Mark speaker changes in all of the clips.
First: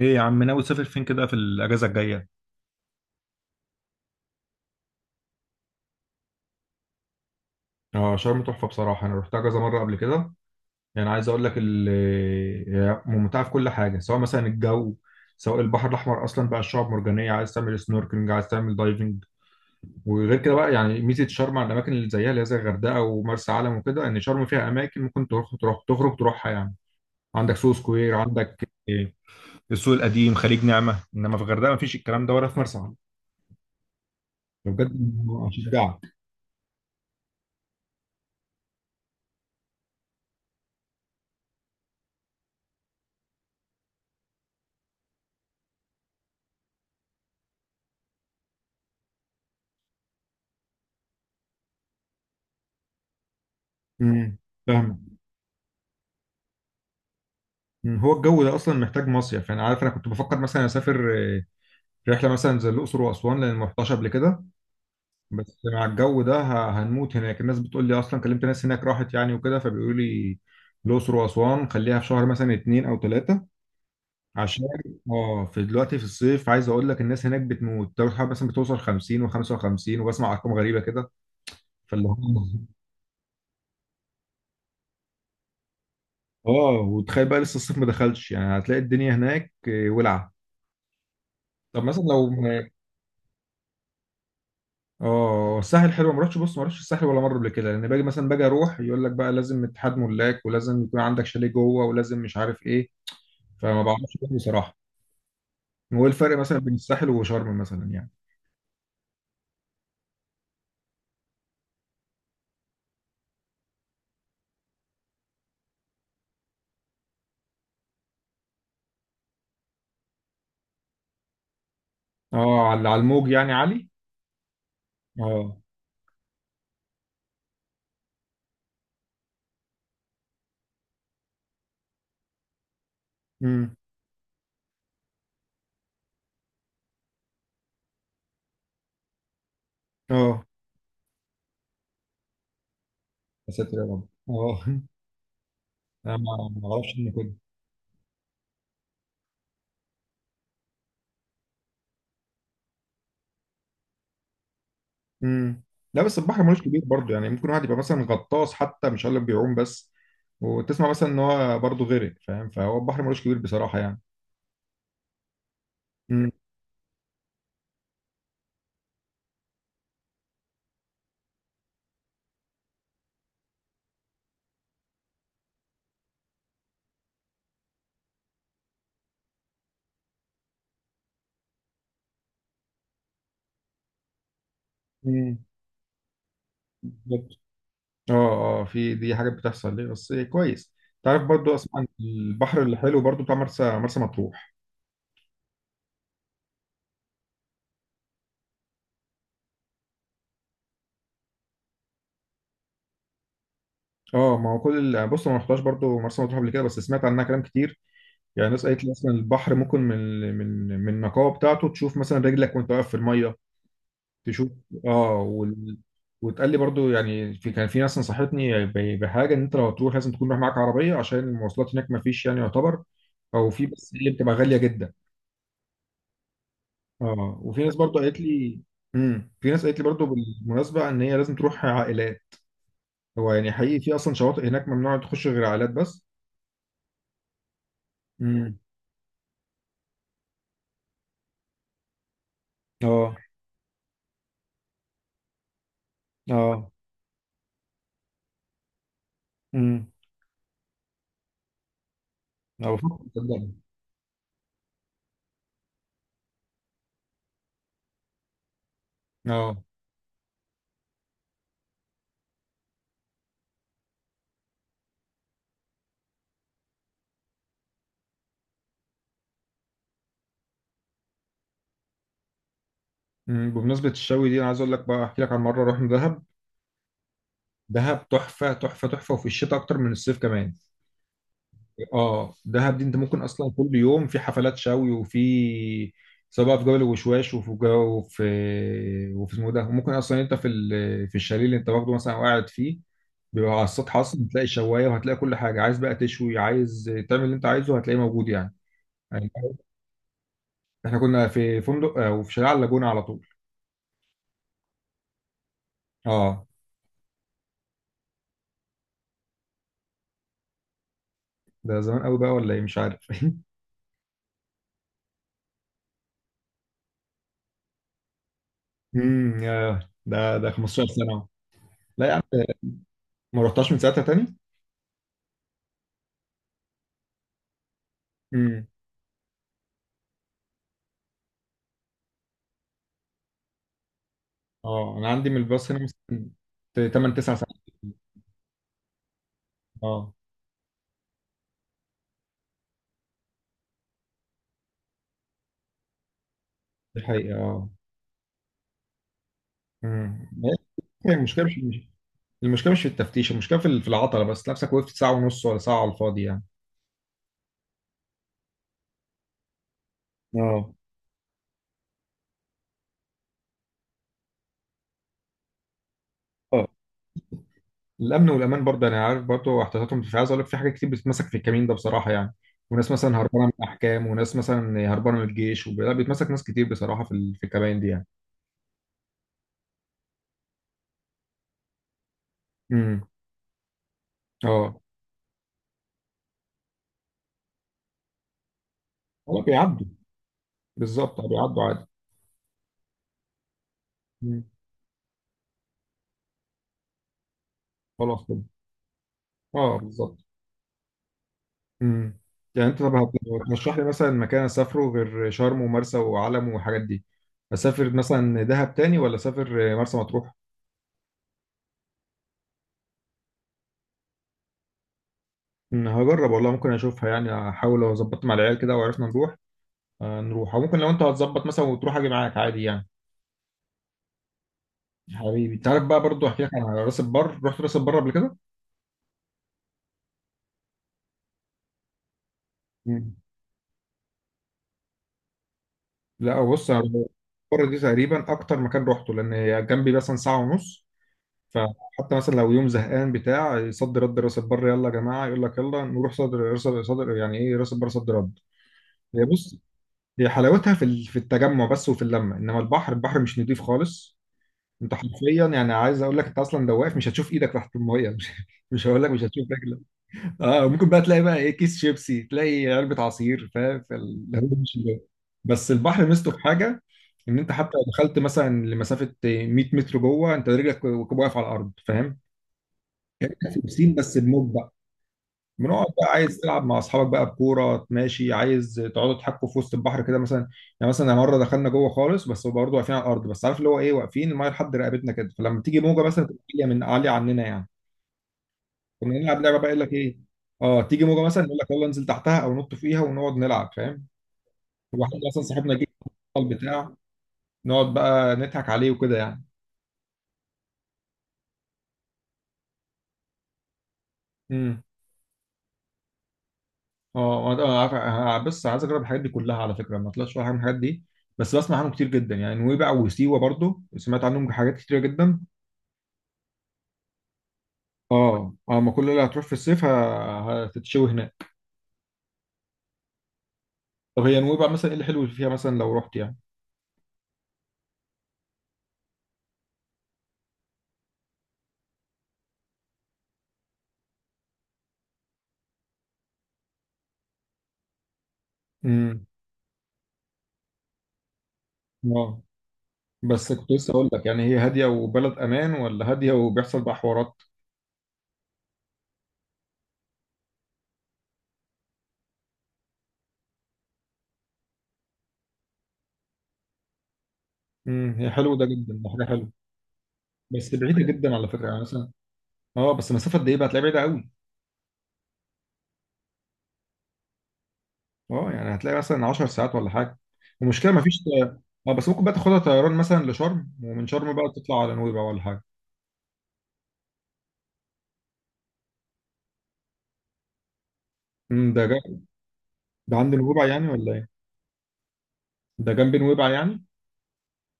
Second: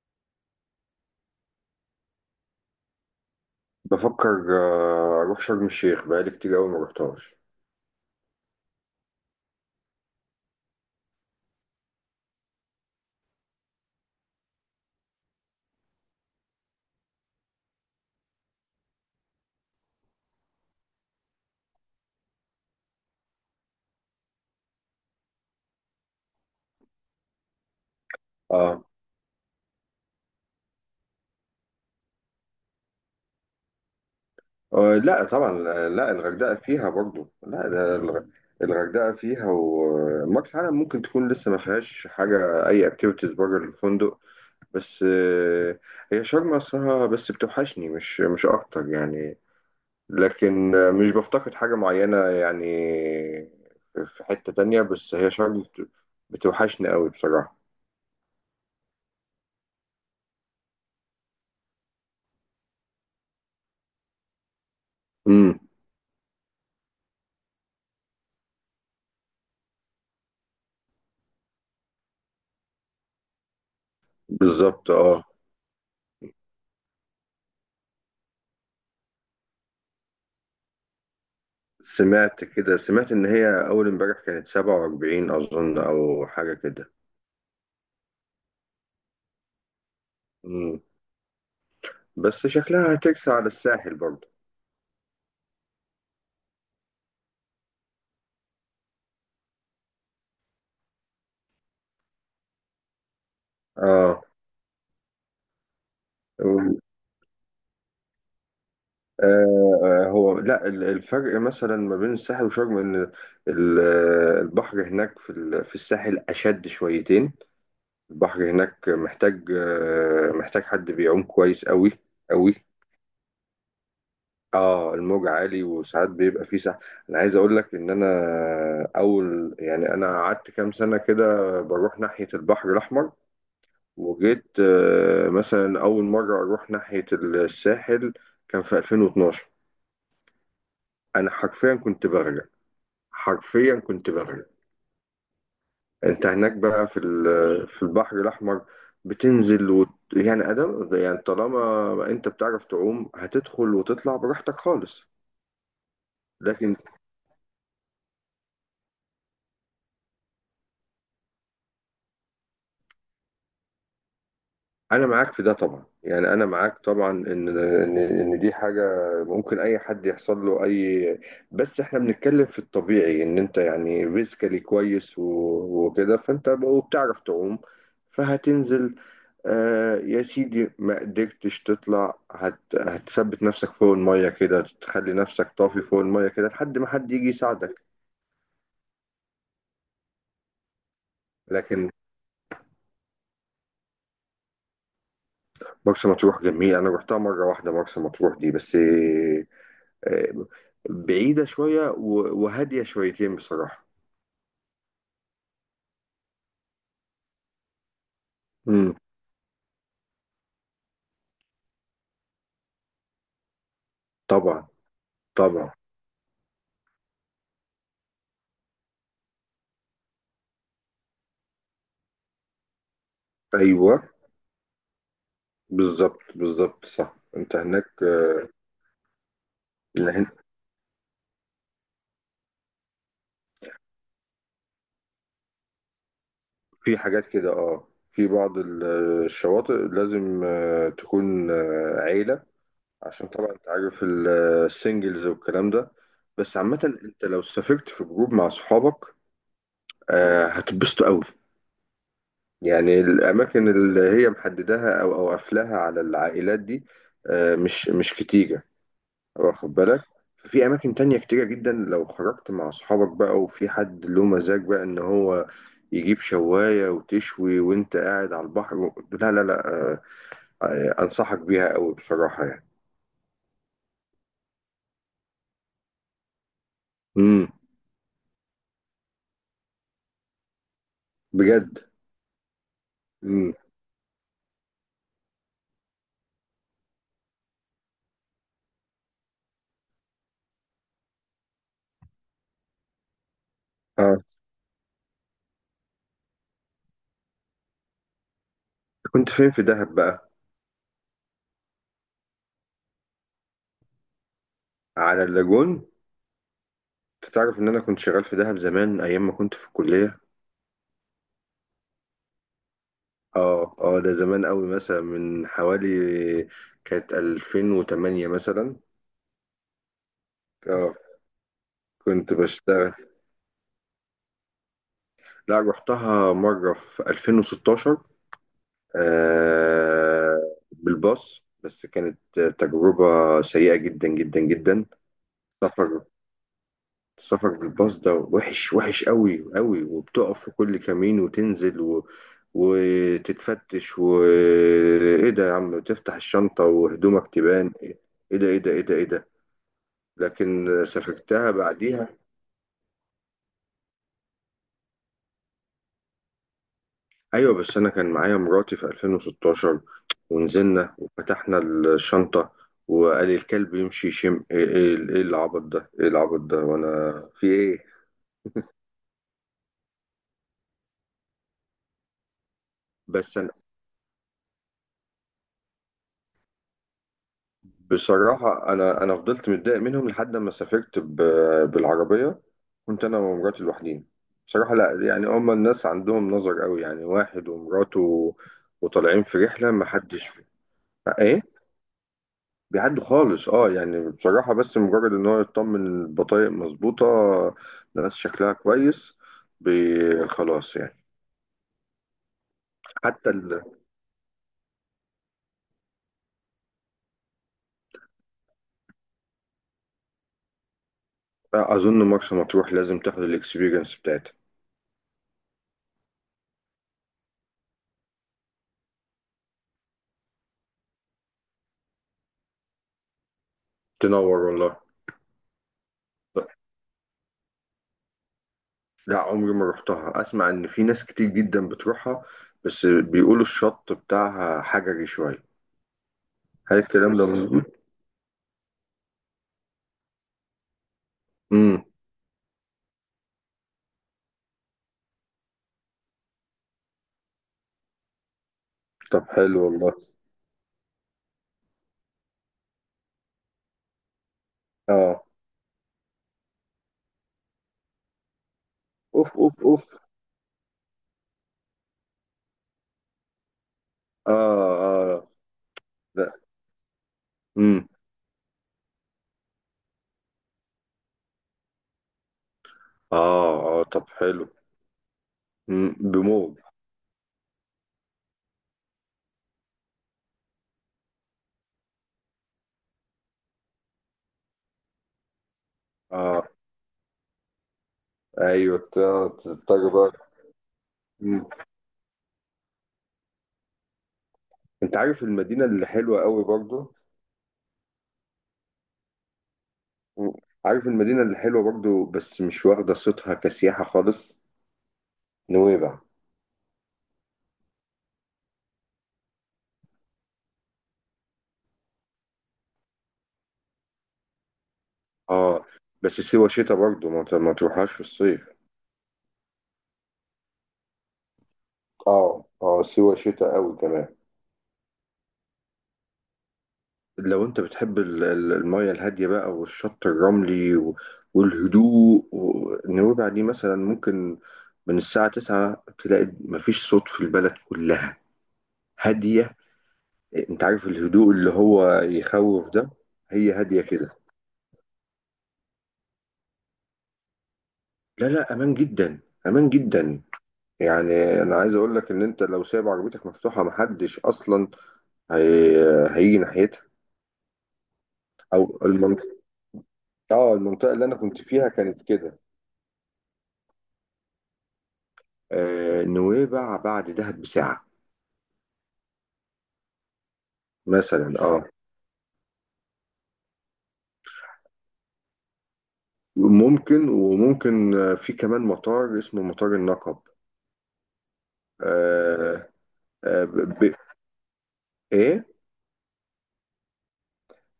Speaker 1: ايه يا عم، ناوي تسافر فين كده في الاجازه الجايه؟
Speaker 2: بفكر اروح شرم الشيخ بقالي كتير قوي ما رحتهاش.
Speaker 1: اه، شرم تحفة بصراحة. أنا روحتها كذا مرة قبل كده. يعني عايز أقول لك هي ممتعة في كل حاجة، سواء مثلا الجو، سواء البحر الأحمر. أصلا بقى الشعاب مرجانية، عايز تعمل سنوركلينج، عايز تعمل دايفنج. وغير كده بقى، يعني ميزة شرم على الأماكن اللي زيها، اللي هي زي الغردقة ومرسى علم وكده، إن شرم فيها أماكن ممكن تروح، تخرج تروحها يعني. عندك سوق سكوير، عندك
Speaker 2: اه.
Speaker 1: إيه، السوق القديم، خليج نعمه. انما في الغردقه مفيش الكلام ده، ولا في مرسى علم،
Speaker 2: لا
Speaker 1: بجد.
Speaker 2: طبعا. لا
Speaker 1: أشجعك.
Speaker 2: الغردقه فيها برضو، لا ده الغردقه فيها ومرسى علم ممكن تكون لسه ما فيهاش حاجه، اي اكتيفيتيز بره الفندق. بس هي شرم اصلها، بس بتوحشني مش اكتر يعني. لكن مش بفتقد حاجه معينه يعني. في
Speaker 1: أمم،
Speaker 2: حته تانية،
Speaker 1: فاهمك.
Speaker 2: بس هي شرم بتوحشني قوي بصراحه.
Speaker 1: هو الجو ده اصلا محتاج مصيف يعني. عارف، انا كنت بفكر مثلا اسافر رحله مثلا زي الاقصر واسوان، لان ما رحتهاش قبل كده. بس
Speaker 2: امم.
Speaker 1: مع الجو ده هنموت هناك. الناس بتقول لي، اصلا كلمت ناس هناك راحت يعني وكده، فبيقولوا لي الاقصر واسوان خليها في شهر مثلا اتنين او تلاته. عشان
Speaker 2: بالظبط اه.
Speaker 1: اه، في دلوقتي في الصيف، عايز اقول لك الناس هناك بتموت. درجه الحراره مثلا بتوصل 50 و55، وبسمع ارقام غريبه كده. فاللي هو
Speaker 2: سمعت كده، سمعت إن هي أول امبارح كانت 47 أظن أو حاجة
Speaker 1: اه،
Speaker 2: كده.
Speaker 1: وتخيل بقى لسه الصيف ما دخلش، يعني هتلاقي الدنيا هناك ولعه.
Speaker 2: مم.
Speaker 1: طب مثلا لو
Speaker 2: بس شكلها هترسى على الساحل برضه.
Speaker 1: اه الساحل حلو. ما رحتش، بص، ما رحتش الساحل ولا مره قبل كده، لان باجي مثلا، باجي اروح يقول لك بقى لازم اتحاد ملاك، ولازم يكون عندك شاليه جوه، ولازم مش عارف ايه. فما بعرفش
Speaker 2: آه
Speaker 1: أروح بصراحه. هو إيه الفرق مثلا بين
Speaker 2: و-
Speaker 1: الساحل وشرم مثلا يعني؟
Speaker 2: هو لا الفرق مثلا ما بين الساحل وشرم إن ال- البحر هناك في الساحل أشد شويتين. البحر هناك محتاج حد بيعوم كويس أوي أوي.
Speaker 1: اه، على على الموج يعني عالي.
Speaker 2: اه الموج
Speaker 1: اه.
Speaker 2: عالي وساعات بيبقى فيه سحب. انا عايز اقول لك ان انا اول، يعني انا قعدت كام سنه كده بروح ناحيه البحر الاحمر.
Speaker 1: امم.
Speaker 2: وجيت مثلا اول مره اروح ناحيه الساحل كان في 2012.
Speaker 1: اه
Speaker 2: انا حرفيا كنت بغرق،
Speaker 1: يا
Speaker 2: حرفيا
Speaker 1: ساتر يا رب
Speaker 2: كنت بغرق.
Speaker 1: اه انا
Speaker 2: انت
Speaker 1: ما
Speaker 2: هناك
Speaker 1: ما
Speaker 2: بقى
Speaker 1: اعرفش انه كده.
Speaker 2: في البحر الاحمر يعني ادم، يعني طالما انت بتعرف تعوم هتدخل وتطلع براحتك خالص.
Speaker 1: امم. لا بس البحر ملوش
Speaker 2: لكن
Speaker 1: كبير برضه، يعني ممكن واحد يبقى مثلا غطاس حتى، مش هقول لك بيعوم بس، وتسمع مثلا ان هو برضه غرق، فاهم؟ فهو البحر ملوش كبير بصراحه يعني.
Speaker 2: انا معاك في ده طبعا،
Speaker 1: امم.
Speaker 2: يعني انا معاك طبعا ان دي حاجه ممكن اي حد يحصل له اي. بس احنا بنتكلم في الطبيعي ان انت يعني فيزيكالي كويس وكده، فانت وبتعرف تعوم، فهتنزل. آه يا سيدي، ما قدرتش تطلع هتثبت نفسك فوق الميه كده، تخلي
Speaker 1: امم.
Speaker 2: نفسك طافي فوق الميه كده لحد ما حد يجي يساعدك.
Speaker 1: اه اه، في دي حاجات بتحصل ليه، بس كويس. تعرف برضو اسمع عن
Speaker 2: لكن
Speaker 1: البحر الحلو برضو بتاع مرسى مطروح.
Speaker 2: مرسى مطروح جميل، انا رحتها مره واحده مرسى مطروح دي بس. آه، بعيدة شوية وهادية شويتين بصراحة.
Speaker 1: اه، ما هو كل بص، أنا ما رحتهاش برضو مرسى مطروح قبل كده، بس سمعت عنها كلام كتير. يعني ناس قالت لي
Speaker 2: امم.
Speaker 1: اصلا البحر ممكن من النقاوه بتاعته تشوف مثلا رجلك وانت واقف في الميه، تشوف.
Speaker 2: طبعا
Speaker 1: اه
Speaker 2: طبعا.
Speaker 1: وتقال لي برضو، يعني في، كان في ناس نصحتني بحاجه، ان انت لو هتروح لازم تكون رايح معاك عربيه، عشان المواصلات هناك ما فيش يعني، يعتبر، او في بس
Speaker 2: أيوه
Speaker 1: اللي بتبقى غاليه جدا.
Speaker 2: بالظبط بالظبط صح.
Speaker 1: اه،
Speaker 2: أنت
Speaker 1: وفي ناس برضو
Speaker 2: هناك
Speaker 1: قالت لي، امم، في ناس قالت لي برضو
Speaker 2: إن هن-
Speaker 1: بالمناسبه، ان هي لازم تروح عائلات. هو يعني حقيقي في اصلا شواطئ هناك ممنوع تخش غير عائلات بس؟
Speaker 2: في حاجات كده، في
Speaker 1: امم.
Speaker 2: بعض الشواطئ لازم تكون عيلة.
Speaker 1: اه.
Speaker 2: عشان طبعا أنت عارف السنجلز والكلام ده. بس
Speaker 1: اه.
Speaker 2: عامة أنت لو سافرت في جروب مع صحابك،
Speaker 1: امم.
Speaker 2: هتتبسطوا أوي.
Speaker 1: اه، بفكر
Speaker 2: يعني
Speaker 1: صدقني.
Speaker 2: الأماكن اللي هي محددها أو قافلاها على العائلات دي، مش كتير.
Speaker 1: اه.
Speaker 2: واخد بالك. في اماكن تانية كتيرة جدا، لو خرجت مع اصحابك بقى وفي حد له مزاج بقى ان هو يجيب شواية وتشوي وانت قاعد على البحر لا لا لا، انصحك بيها قوي بصراحة يعني.
Speaker 1: امم، بمناسبه الشوي دي انا عايز اقول لك بقى، احكي لك عن مره رحنا دهب.
Speaker 2: امم.
Speaker 1: دهب تحفه تحفه تحفه، وفي الشتاء اكتر من الصيف كمان.
Speaker 2: بجد.
Speaker 1: اه، دهب دي انت ممكن اصلا
Speaker 2: امم.
Speaker 1: كل يوم في حفلات شوي، وفي سواء بقى في جبل الوشواش، وفي جو، وفي وفي اسمه إيه ده. وممكن اصلا انت في في الشاليه اللي انت واخده مثلا وقاعد فيه، بيبقى على السطح
Speaker 2: اه
Speaker 1: اصلا بتلاقي شوايه، وهتلاقي كل حاجه، عايز بقى تشوي، عايز تعمل اللي انت عايزه هتلاقيه موجود يعني.
Speaker 2: كنت
Speaker 1: يعني
Speaker 2: فين في دهب بقى.
Speaker 1: احنا كنا في فندق وفي شارع على اللاجونه على طول.
Speaker 2: على اللاجون.
Speaker 1: اه،
Speaker 2: انت تعرف ان انا كنت شغال في دهب زمان ايام ما كنت في الكلية.
Speaker 1: ده زمان قوي بقى ولا ايه مش عارف
Speaker 2: اه اه، ده زمان قوي مثلا من حوالي، كانت 2008 مثلا.
Speaker 1: امم، ده
Speaker 2: اه
Speaker 1: 15 سنه. لا يا عم.
Speaker 2: كنت بشتغل.
Speaker 1: ما رحتهاش من ساعتها.
Speaker 2: لا رحتها مرة في 2016.
Speaker 1: تاني.
Speaker 2: آه. بالباص، بس كانت تجربة سيئة جدا جدا جدا.
Speaker 1: اه، انا عندي من الباص هنا
Speaker 2: سفر.
Speaker 1: مثلا 8 9
Speaker 2: السفر
Speaker 1: ساعات.
Speaker 2: بالباص ده وحش وحش قوي قوي،
Speaker 1: اه،
Speaker 2: وبتقف في كل كمين وتنزل وتتفتش. وايه ده يا عم؟ تفتح الشنطة
Speaker 1: دي حقيقة.
Speaker 2: وهدومك
Speaker 1: اه.
Speaker 2: تبان ايه. ده ايه ده ايه ده ايه ده.
Speaker 1: أمم.
Speaker 2: لكن
Speaker 1: هي المشكلة
Speaker 2: سافرتها بعديها.
Speaker 1: المشكلة مش في التفتيش، المشكلة في في العطلة. بس نفسك وقفت ساعة ونص ولا ساعة على الفاضي يعني.
Speaker 2: ايوه بس انا كان معايا مراتي في 2016
Speaker 1: اه.
Speaker 2: ونزلنا وفتحنا الشنطه، وقال لي الكلب يمشي يشم. ايه ايه إيه العبط ده؟ ايه العبط ده؟
Speaker 1: اه،
Speaker 2: وانا في ايه؟
Speaker 1: الأمن والأمان برضه، أنا عارف، برضه احتياطاتهم، مش عايز أقول لك في حاجات كتير بتتمسك في الكمين ده بصراحة يعني. وناس مثلا
Speaker 2: بس
Speaker 1: هربانة
Speaker 2: انا
Speaker 1: من الأحكام، وناس مثلا هربانة من الجيش، لا بيتمسك ناس كتير بصراحة في في الكمين دي يعني.
Speaker 2: بصراحه، انا فضلت متضايق منهم لحد ما سافرت بالعربيه،
Speaker 1: امم.
Speaker 2: كنت انا ومراتي لوحدين. بصراحه
Speaker 1: اه.
Speaker 2: لا، يعني هما الناس عندهم نظر قوي، يعني واحد ومراته وطالعين في
Speaker 1: هو
Speaker 2: رحله، ما
Speaker 1: بيعدوا.
Speaker 2: حدش.
Speaker 1: بالظبط
Speaker 2: ايه.
Speaker 1: بيعدوا عادي.
Speaker 2: بيعدوا خالص اه. يعني
Speaker 1: أمم.
Speaker 2: بصراحة، بس مجرد ان هو يطمن إن البطايق مظبوطة، الناس
Speaker 1: خلاص كده.
Speaker 2: شكلها كويس،
Speaker 1: اه، بالظبط.
Speaker 2: خلاص يعني.
Speaker 1: امم. يعني انت، طب
Speaker 2: حتى ال...
Speaker 1: هترشح لي مثلا مكان اسافره غير شرم ومرسى وعلم والحاجات دي؟ اسافر مثلا دهب تاني، ولا اسافر مرسى مطروح؟
Speaker 2: اظن مرسى مطروح لازم تاخد الاكسبيرينس بتاعتها.
Speaker 1: هجرب والله، ممكن اشوفها يعني، احاول لو ظبطت مع العيال كده وعرفنا نروح. نروح، او ممكن لو انت هتظبط مثلا وتروح اجي معاك عادي يعني.
Speaker 2: تنور والله.
Speaker 1: حبيبي، انت عارف بقى برضو، احكي لك على راس البر. رحت راس البر قبل كده؟
Speaker 2: لا عمري ما رحتها، اسمع ان في ناس كتير جدا بتروحها، بس
Speaker 1: مم.
Speaker 2: بيقولوا الشط بتاعها حجري شوية.
Speaker 1: لا بص،
Speaker 2: هل
Speaker 1: انا راس
Speaker 2: الكلام ده
Speaker 1: البر دي
Speaker 2: مظبوط؟
Speaker 1: تقريبا اكتر مكان روحته، لان هي جنبي مثلا ساعه ونص.
Speaker 2: امم.
Speaker 1: فحتى مثلا لو يوم زهقان بتاع، يصد رد راس البر، يلا يا جماعه، يقول لك يلا نروح صدر صدر صدر يعني ايه راس البر صد رد.
Speaker 2: طب
Speaker 1: هي بص،
Speaker 2: حلو والله.
Speaker 1: هي حلاوتها في في التجمع بس وفي اللمه، انما البحر، البحر مش نضيف خالص. انت
Speaker 2: اه
Speaker 1: حرفيا، يعني عايز اقول لك انت اصلا لو واقف مش هتشوف ايدك تحت الميه، مش مش هقول لك مش
Speaker 2: اوف
Speaker 1: هتشوف
Speaker 2: اوف
Speaker 1: رجلك.
Speaker 2: اوف.
Speaker 1: اه، ممكن بقى تلاقي بقى ايه، كيس شيبسي، تلاقي علبه عصير، فاهم؟
Speaker 2: اه
Speaker 1: هو مش
Speaker 2: اه
Speaker 1: بس البحر ميزته في
Speaker 2: لا.
Speaker 1: حاجه، ان انت حتى لو
Speaker 2: امم.
Speaker 1: دخلت مثلا لمسافه 100 متر جوه، انت رجلك واقف على الارض، فاهم؟
Speaker 2: اه اه
Speaker 1: تمثيل
Speaker 2: طب
Speaker 1: بس
Speaker 2: حلو.
Speaker 1: بموج بقى. بنقعد بقى، عايز
Speaker 2: بموج.
Speaker 1: تلعب مع اصحابك بقى بكوره، ماشي، عايز تقعدوا تحكوا في وسط البحر كده مثلا. يعني مثلا مره دخلنا جوه خالص، بس برضه واقفين على الارض، بس عارف اللي هو ايه، واقفين المايه لحد رقبتنا كده، فلما تيجي موجه مثلا تبقى
Speaker 2: اه
Speaker 1: عاليه، من عاليه عننا يعني.
Speaker 2: ايوه،
Speaker 1: كنا نلعب لعبه بقى، يقول
Speaker 2: تضطر
Speaker 1: لك
Speaker 2: بقى.
Speaker 1: ايه، اه تيجي موجه مثلا
Speaker 2: مم.
Speaker 1: يقول لك يلا انزل تحتها او نط فيها، ونقعد نلعب فاهم.
Speaker 2: انت
Speaker 1: واحد
Speaker 2: عارف
Speaker 1: مثلا
Speaker 2: المدينه
Speaker 1: صاحبنا
Speaker 2: اللي
Speaker 1: جه
Speaker 2: حلوه قوي برضو.
Speaker 1: البتاع، نقعد بقى نضحك عليه وكده يعني.
Speaker 2: مم. عارف المدينه اللي حلوه برضو بس مش واخده صيتها كسياحه خالص.
Speaker 1: امم.
Speaker 2: نويبع.
Speaker 1: اه، أنا عارف. أنا بس عايز اجرب الحاجات دي كلها. على فكره، ما طلعتش ولا حاجه من الحاجات دي، بس بسمع عنهم كتير جدا. يعني نويبع وسيوه برضو سمعت عنهم حاجات كتيره جدا.
Speaker 2: اه بس سيوه شتاء برضو، ما تروحهاش في الصيف.
Speaker 1: اه. اه، ما كل اللي هتروح في الصيف هتتشوي هناك.
Speaker 2: اه اه، سيوه شتاء قوي كمان.
Speaker 1: طب هي نويبع مثلا ايه الحلو اللي فيها، مثلا لو رحت يعني؟
Speaker 2: لو انت بتحب الميه الهاديه بقى والشط الرملي والهدوء نويبع دي مثلا ممكن من الساعه 9 تلاقي مفيش صوت في البلد كلها.
Speaker 1: امم.
Speaker 2: هاديه. انت عارف الهدوء اللي هو
Speaker 1: اه،
Speaker 2: يخوف ده. هي
Speaker 1: بس كنت
Speaker 2: هاديه
Speaker 1: لسه اقول
Speaker 2: كده.
Speaker 1: لك، يعني هي هاديه وبلد امان، ولا هاديه وبيحصل بقى حوارات؟
Speaker 2: لا لا، امان جدا، امان جدا. يعني انا عايز اقول لك ان انت لو سايب عربيتك مفتوحه محدش اصلا هي... هيجي ناحيتها،
Speaker 1: امم. هي حلو ده
Speaker 2: او
Speaker 1: جدا، ده حاجه
Speaker 2: المنطقه.
Speaker 1: حلوه.
Speaker 2: اه
Speaker 1: بس
Speaker 2: المنطقه
Speaker 1: بعيده
Speaker 2: اللي انا
Speaker 1: جدا
Speaker 2: كنت
Speaker 1: على فكره،
Speaker 2: فيها
Speaker 1: يعني
Speaker 2: كانت
Speaker 1: مثلا،
Speaker 2: كده.
Speaker 1: اه بس مسافه قد ايه بقى هتلاقيها بعيده قوي.
Speaker 2: آه نويبع بعد دهب بساعه
Speaker 1: اه، يعني هتلاقي مثلا 10 ساعات ولا حاجه. المشكله ما فيش.
Speaker 2: مثلا. اه
Speaker 1: اه، بس ممكن بقى تاخدها طيران مثلا لشرم، ومن شرم بقى تطلع على نويبع ولا حاجه.
Speaker 2: ممكن وممكن، في كمان مطار اسمه مطار النقب.
Speaker 1: امم، ده جنب.
Speaker 2: آه.
Speaker 1: ده عند
Speaker 2: آه ب...
Speaker 1: نويبع يعني
Speaker 2: ب...
Speaker 1: ولا ايه؟
Speaker 2: ايه.
Speaker 1: ده جنب نويبع يعني؟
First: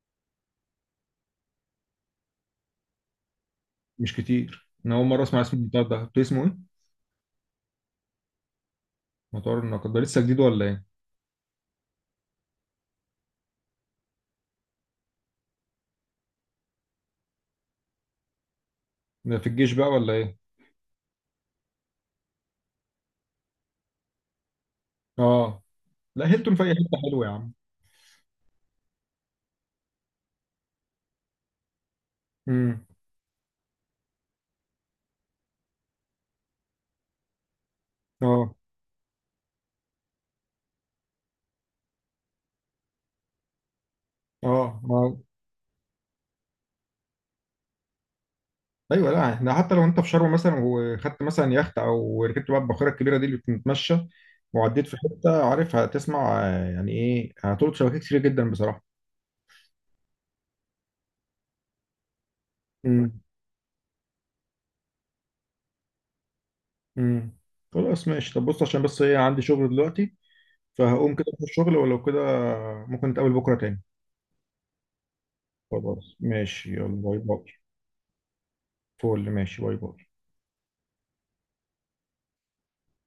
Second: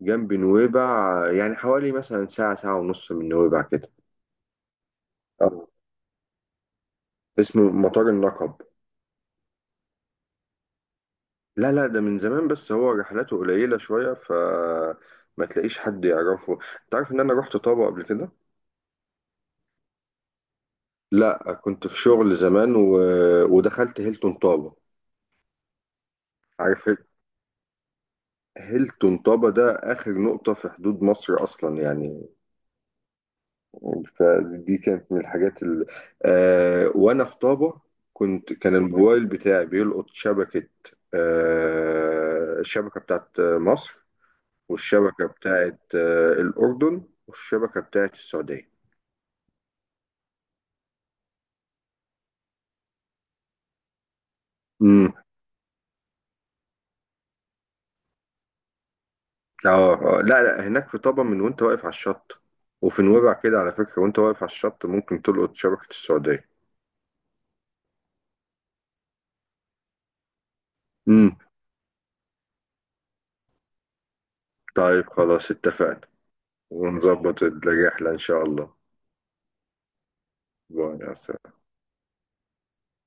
Speaker 2: جنب نويبع يعني حوالي مثلا ساعه ساعه ونص من نويبع كده.
Speaker 1: مش كتير، انا اول مره اسمع اسم
Speaker 2: اه
Speaker 1: المطار ده. اسمه ايه؟
Speaker 2: اسمه مطار النقب.
Speaker 1: مطار النقد ده لسه جديد ولا ايه؟
Speaker 2: لا لا، ده من زمان بس هو رحلاته قليلة شوية، ف ما تلاقيش حد يعرفه. انت عارف ان انا رحت طابة قبل كده.
Speaker 1: ده في الجيش بقى ولا ايه؟
Speaker 2: لا كنت في شغل زمان ودخلت هيلتون طابة.
Speaker 1: اه، لا هيلتون في اي
Speaker 2: عارف
Speaker 1: حته حلوه يا عم.
Speaker 2: هيلتون طابة ده اخر نقطة في حدود مصر اصلا يعني.
Speaker 1: امم.
Speaker 2: فدي كانت من الحاجات آه، وانا في طابة
Speaker 1: اه.
Speaker 2: كان الموبايل بتاعي بيلقط شبكة. الشبكة بتاعت مصر،
Speaker 1: اه. آه.
Speaker 2: والشبكة بتاعت الأردن، والشبكة بتاعت السعودية.
Speaker 1: ايوه، لا، احنا حتى لو انت في شرم مثلا وخدت مثلا يخت، او ركبت بقى الباخره الكبيره دي اللي بتتمشى وعديت في
Speaker 2: امم.
Speaker 1: حته عارفها، هتسمع يعني ايه، هتلقط شبكات كتير جدا بصراحه.
Speaker 2: اه لا لا، هناك في طبعا من وانت واقف على الشط، وفي
Speaker 1: امم.
Speaker 2: نويبع كده على فكرة وانت واقف على الشط ممكن تلقط شبكة السعودية.
Speaker 1: امم. خلاص ماشي. طب بص، عشان بس ايه، عندي شغل دلوقتي، فهقوم كده
Speaker 2: امم.
Speaker 1: في الشغل، ولو كده ممكن نتقابل بكره تاني.
Speaker 2: طيب خلاص اتفقنا،
Speaker 1: خلاص ماشي، يلا باي
Speaker 2: ونظبط
Speaker 1: باي.
Speaker 2: الرحلة إن شاء الله.
Speaker 1: فول ماشي باي باي.
Speaker 2: باي يا سلام.